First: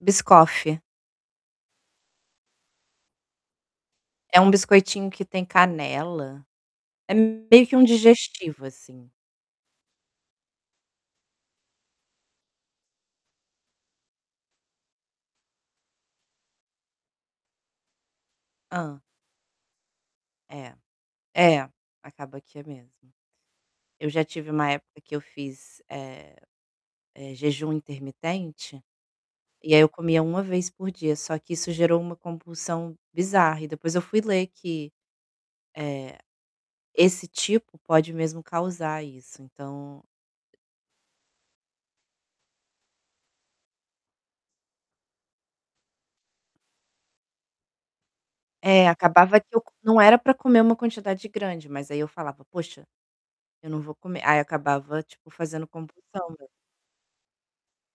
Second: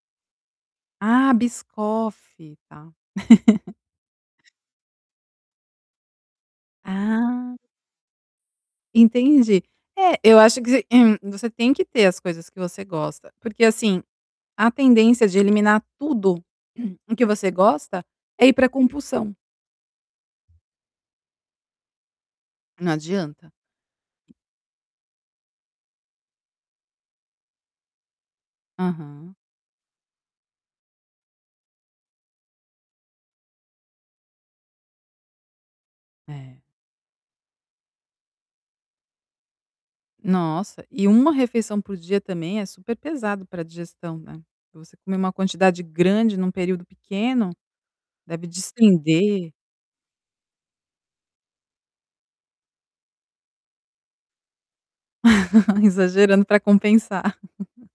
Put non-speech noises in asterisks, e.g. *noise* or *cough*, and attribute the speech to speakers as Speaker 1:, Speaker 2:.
Speaker 1: Biscoff.
Speaker 2: Ah, Biscoff, tá.
Speaker 1: É
Speaker 2: *laughs*
Speaker 1: um biscoitinho que tem canela. É
Speaker 2: Ah.
Speaker 1: meio que um digestivo, assim.
Speaker 2: Entendi. É, eu acho que você você tem que ter as coisas que você gosta, porque, assim, a tendência de eliminar tudo *clears throat* o que você gosta é ir pra
Speaker 1: Hã?
Speaker 2: compulsão.
Speaker 1: É, é, acaba que é
Speaker 2: Não
Speaker 1: mesmo.
Speaker 2: adianta.
Speaker 1: Eu já tive uma época que eu fiz, eh eh, jejum intermitente,
Speaker 2: Aham.
Speaker 1: e aí eu comia 1 vez por dia, só que isso gerou uma compulsão bizarra e depois eu fui ler que, eh,
Speaker 2: É.
Speaker 1: esse tipo pode mesmo causar isso, então
Speaker 2: Nossa, e 1 refeição por dia também é super pesado pra digestão, né. Você comer uma quantidade grande em um período pequeno deve
Speaker 1: É, acabava
Speaker 2: desprender
Speaker 1: que eu co não era pra comer uma quantidade grande, mas aí eu falava: "Poxa, eu não vou comer.", aí eu acabava, tipo, fazendo
Speaker 2: *chuckles*
Speaker 1: compulsão
Speaker 2: Exagerando
Speaker 1: mesmo.
Speaker 2: pra compensar. *chuckles*